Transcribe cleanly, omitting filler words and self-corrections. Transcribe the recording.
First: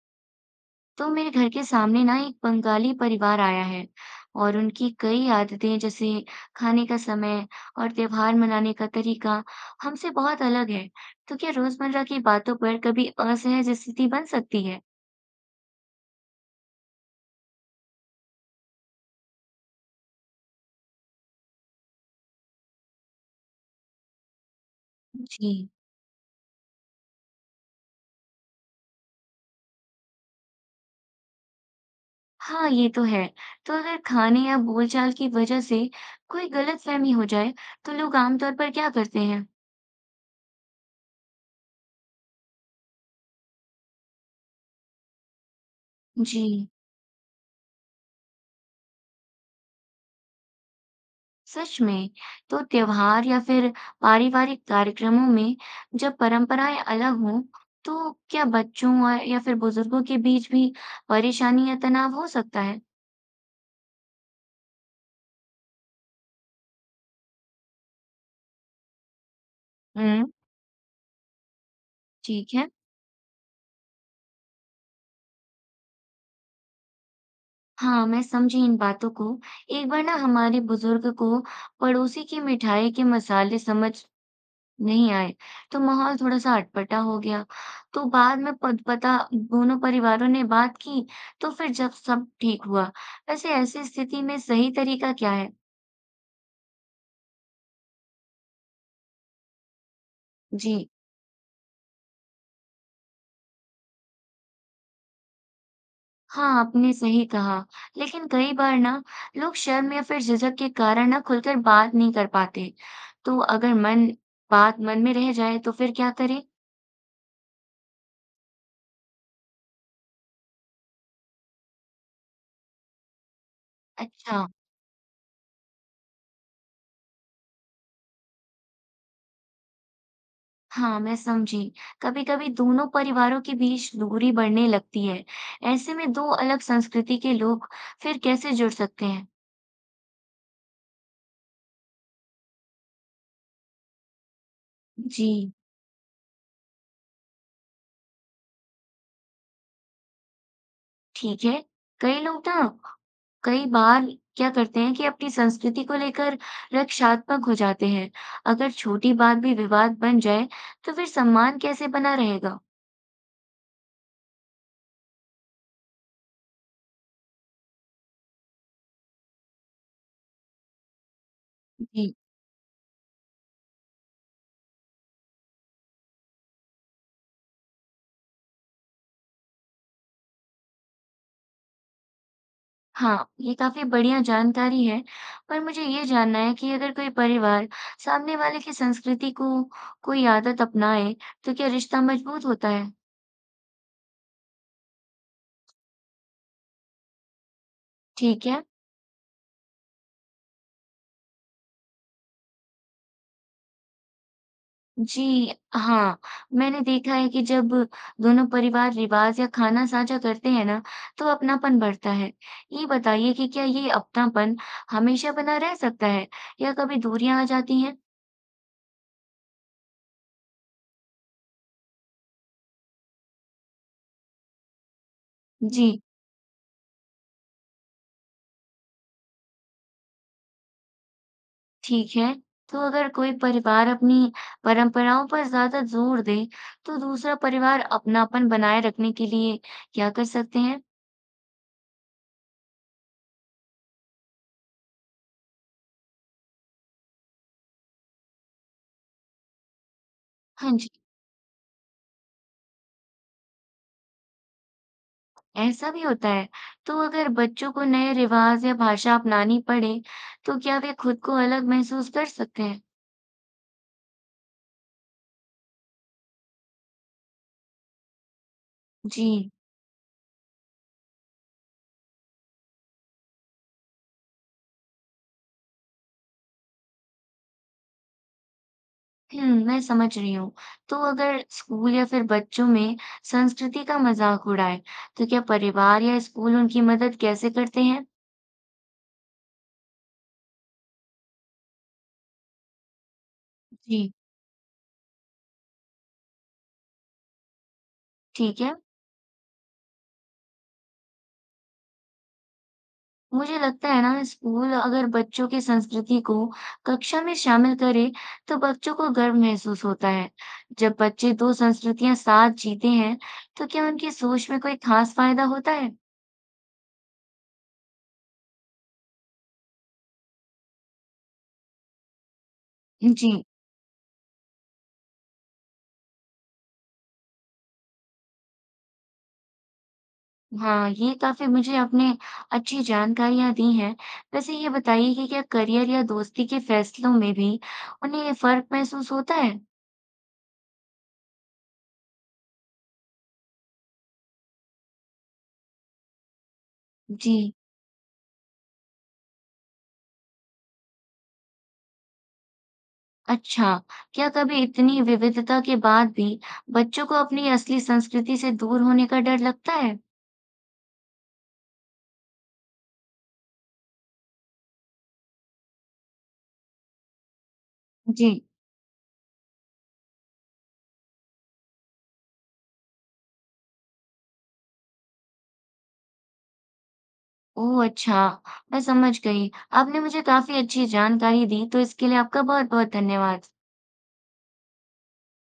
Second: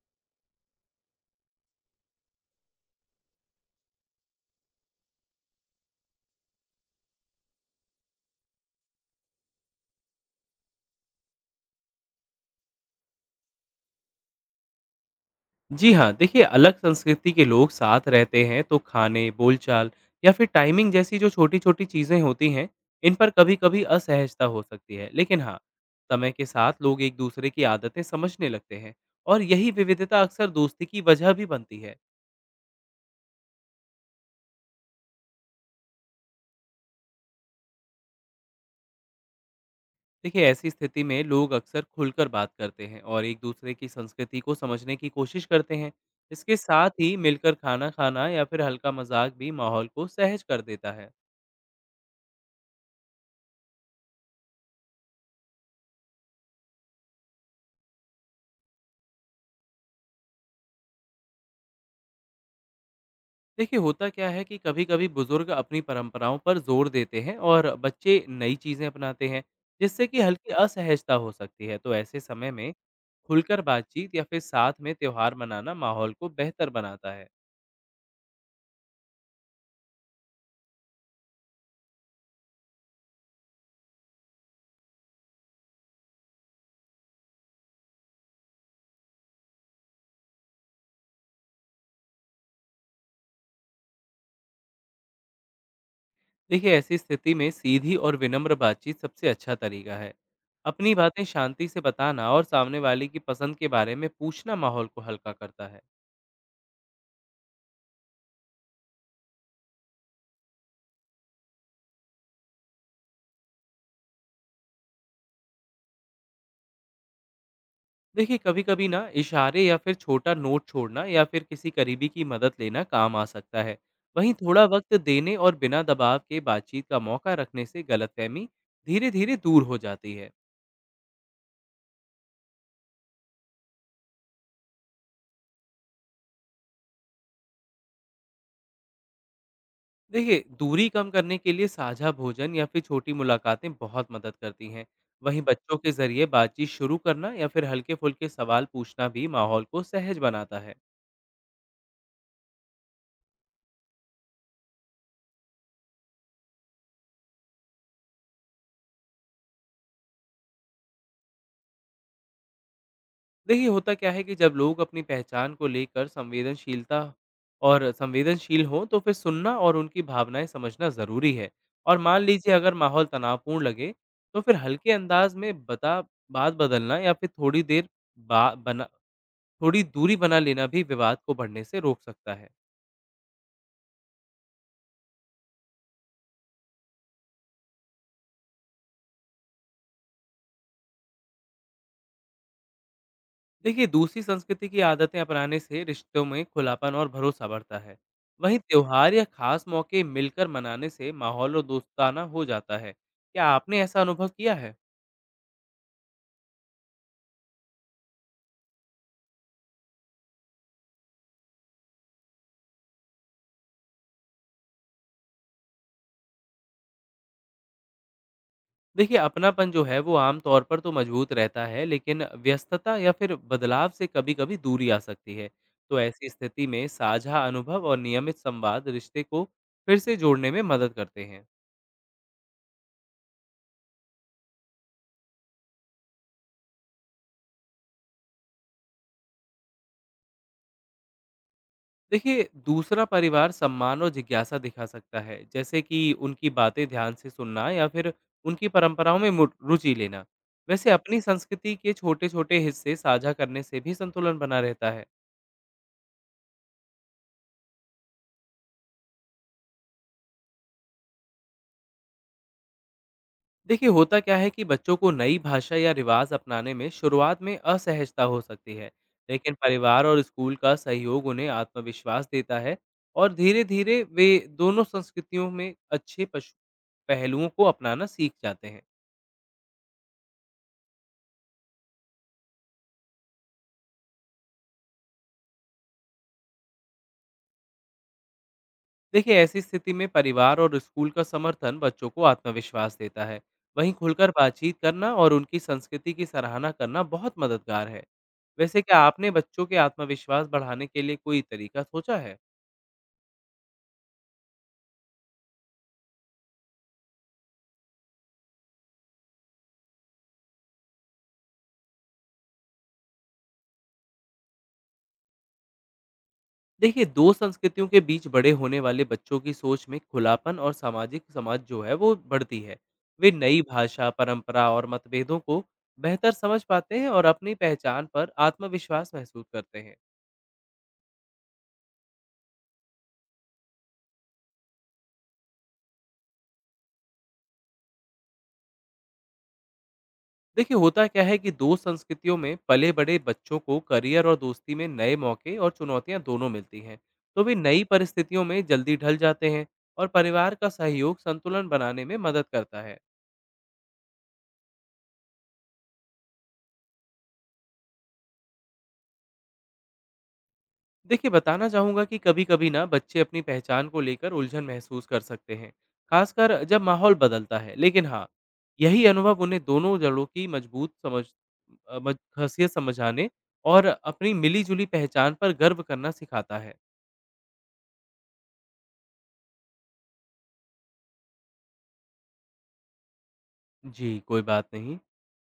तो मेरे घर के सामने ना एक बंगाली परिवार आया है और उनकी कई आदतें जैसे खाने का समय और त्योहार मनाने का तरीका हमसे बहुत अलग है। तो क्या रोजमर्रा की बातों पर कभी असहज स्थिति बन सकती है? जी हाँ, देखिए अलग संस्कृति के लोग साथ रहते हैं तो खाने बोलचाल या फिर टाइमिंग जैसी जो छोटी छोटी चीज़ें होती हैं, इन पर कभी कभी असहजता हो सकती है। लेकिन हाँ, जी समय के साथ लोग एक दूसरे की आदतें समझने लगते हैं और यही विविधता अक्सर दोस्ती की वजह भी बनती है। हाँ, ये तो है। तो अगर खाने या बोलचाल की वजह से कोई गलतफहमी हो जाए, तो लोग आमतौर पर क्या करते हैं? देखिए ऐसी स्थिति में लोग अक्सर खुलकर बात करते हैं और एक दूसरे की संस्कृति को समझने की कोशिश करते हैं। जी। इसके साथ ही मिलकर खाना खाना या फिर हल्का मजाक भी माहौल को सहज कर देता है। सच में। तो त्योहार या फिर पारिवारिक कार्यक्रमों में जब परंपराएं अलग हों तो क्या बच्चों और या फिर बुजुर्गों के बीच भी परेशानी या तनाव हो सकता है? देखिए होता क्या है कि कभी-कभी बुजुर्ग अपनी परंपराओं पर जोर देते हैं और बच्चे नई चीजें अपनाते हैं, जिससे कि हम्म। हल्की असहजता हो सकती है। तो ऐसे समय ठीक है। में खुलकर बातचीत या फिर साथ में त्योहार मनाना माहौल को बेहतर बनाता है। हाँ मैं समझी इन बातों को। एक बार ना हमारे बुजुर्ग को पड़ोसी की मिठाई के मसाले समझ नहीं आए, तो माहौल थोड़ा-सा अटपटा हो गया। तो बाद में पत पता दोनों परिवारों ने बात की, तो फिर जब सब ठीक हुआ। वैसे ऐसी स्थिति में सही तरीका क्या है? देखिए ऐसी स्थिति में सीधी और विनम्र बातचीत सबसे अच्छा तरीका है। जी, अपनी बातें शांति से बताना और सामने वाले की पसंद के बारे में पूछना माहौल को हल्का करता है। हाँ, आपने सही कहा। लेकिन कई बार ना लोग शर्म या फिर झिझक के कारण ना खुलकर बात नहीं कर पाते। तो अगर मन बात मन में रह जाए तो फिर क्या करें? देखिए कभी-कभी ना इशारे या फिर छोटा नोट छोड़ना या फिर किसी करीबी की मदद लेना काम आ सकता है। वहीं अच्छा। थोड़ा वक्त देने और बिना दबाव के बातचीत का मौका रखने से गलतफहमी धीरे-धीरे दूर हो जाती है। हाँ, मैं समझी। कभी-कभी दोनों परिवारों के बीच दूरी बढ़ने लगती है। ऐसे में दो अलग संस्कृति के लोग फिर कैसे जुड़ सकते हैं? देखिए दूरी कम करने के लिए साझा भोजन या फिर छोटी मुलाकातें बहुत मदद करती हैं। वहीं जी, बच्चों के जरिए बातचीत शुरू करना या फिर हल्के-फुल्के सवाल पूछना भी माहौल को सहज बनाता है। ठीक है। कई लोग ना कई बार क्या करते हैं कि अपनी संस्कृति को लेकर रक्षात्मक हो जाते हैं। अगर छोटी बात भी विवाद बन जाए, तो फिर सम्मान कैसे बना रहेगा? देखिए होता क्या है कि जब लोग अपनी पहचान को लेकर संवेदनशीलता और संवेदनशील हों, तो फिर सुनना और उनकी भावनाएं समझना ज़रूरी है। और जी मान लीजिए अगर माहौल तनावपूर्ण लगे, तो फिर हल्के अंदाज में बता बात बदलना या फिर थोड़ी देर बा बना थोड़ी दूरी बना लेना भी विवाद को बढ़ने से रोक सकता है। हाँ, ये काफ़ी बढ़िया जानकारी है, पर मुझे ये जानना है कि अगर कोई परिवार सामने वाले की संस्कृति को कोई आदत अपनाए, तो क्या रिश्ता मजबूत होता है? देखिए दूसरी संस्कृति की आदतें अपनाने से रिश्तों में खुलापन और भरोसा बढ़ता है। ठीक वहीं है। त्योहार या खास मौके मिलकर मनाने से माहौल और दोस्ताना हो जाता है। क्या आपने ऐसा अनुभव किया है? जी हाँ, मैंने देखा है कि जब दोनों परिवार रिवाज या खाना साझा करते हैं ना, तो अपनापन बढ़ता है। ये बताइए कि क्या ये अपनापन हमेशा बना रह सकता है या कभी दूरियां आ जाती हैं? देखिए अपनापन जो है वो आमतौर पर तो मजबूत रहता है, लेकिन व्यस्तता या फिर बदलाव से कभी कभी दूरी आ सकती है। जी। तो ऐसी स्थिति में साझा अनुभव और नियमित संवाद रिश्ते को फिर से जोड़ने में मदद करते हैं। ठीक है, तो अगर कोई परिवार अपनी परंपराओं पर ज़्यादा जोर दे, तो दूसरा परिवार अपनापन बनाए रखने के लिए क्या कर सकते हैं? देखिए दूसरा परिवार सम्मान और जिज्ञासा दिखा सकता है, जैसे कि उनकी बातें ध्यान से सुनना या फिर उनकी परंपराओं में रुचि लेना। हाँ जी, वैसे अपनी संस्कृति के छोटे छोटे हिस्से साझा करने से भी संतुलन बना रहता है। ऐसा भी होता है। तो अगर बच्चों को नए रिवाज या भाषा अपनानी पड़े, तो क्या वे खुद को अलग महसूस कर सकते हैं? देखिए होता क्या है कि बच्चों को नई भाषा या रिवाज अपनाने में शुरुआत में असहजता हो सकती है। जी, लेकिन परिवार और स्कूल का सहयोग उन्हें आत्मविश्वास देता है और धीरे धीरे वे दोनों संस्कृतियों में अच्छे पहलुओं को अपनाना सीख जाते हैं। मैं समझ रही हूँ। तो अगर स्कूल या फिर बच्चों में संस्कृति का मजाक उड़ाए, तो क्या परिवार या स्कूल उनकी मदद कैसे करते हैं? देखिए ऐसी स्थिति में परिवार और स्कूल का समर्थन बच्चों को आत्मविश्वास देता है। वहीं जी, खुलकर बातचीत करना और उनकी संस्कृति की सराहना करना बहुत मददगार है। ठीक है। वैसे क्या आपने बच्चों के आत्मविश्वास बढ़ाने के लिए कोई तरीका सोचा है? मुझे लगता है ना स्कूल अगर बच्चों की संस्कृति को कक्षा में शामिल करे तो बच्चों को गर्व महसूस होता है। जब बच्चे दो संस्कृतियां साथ जीते हैं तो क्या उनकी सोच में कोई खास फायदा होता है? देखिए दो संस्कृतियों के बीच बड़े होने वाले बच्चों की सोच में खुलापन और सामाजिक समझ जो है वो बढ़ती है। वे जी नई भाषा, परंपरा और मतभेदों को बेहतर समझ पाते हैं और अपनी पहचान पर आत्मविश्वास महसूस करते हैं। हाँ, ये काफी मुझे आपने अच्छी जानकारियां दी हैं। वैसे ये बताइए कि क्या करियर या दोस्ती के फैसलों में भी उन्हें ये फर्क महसूस होता है? देखिए होता क्या है कि दो संस्कृतियों में पले बड़े बच्चों को करियर और दोस्ती में नए मौके और चुनौतियां दोनों मिलती हैं। जी। तो वे नई परिस्थितियों में जल्दी ढल जाते हैं और परिवार का सहयोग संतुलन बनाने में मदद करता है। अच्छा, क्या कभी इतनी विविधता के बाद भी बच्चों को अपनी असली संस्कृति से दूर होने का डर लगता है? देखिए बताना चाहूंगा कि कभी कभी ना बच्चे अपनी पहचान को लेकर उलझन महसूस कर सकते हैं, खासकर जब माहौल बदलता है। लेकिन हाँ, जी। यही अनुभव उन्हें दोनों जड़ों की मजबूत समझ, खासियत समझाने और अपनी मिली जुली पहचान पर गर्व करना सिखाता है। ओह अच्छा, मैं समझ गई। आपने मुझे काफ़ी अच्छी जानकारी दी, तो इसके लिए आपका बहुत-बहुत धन्यवाद। जी, कोई बात नहीं।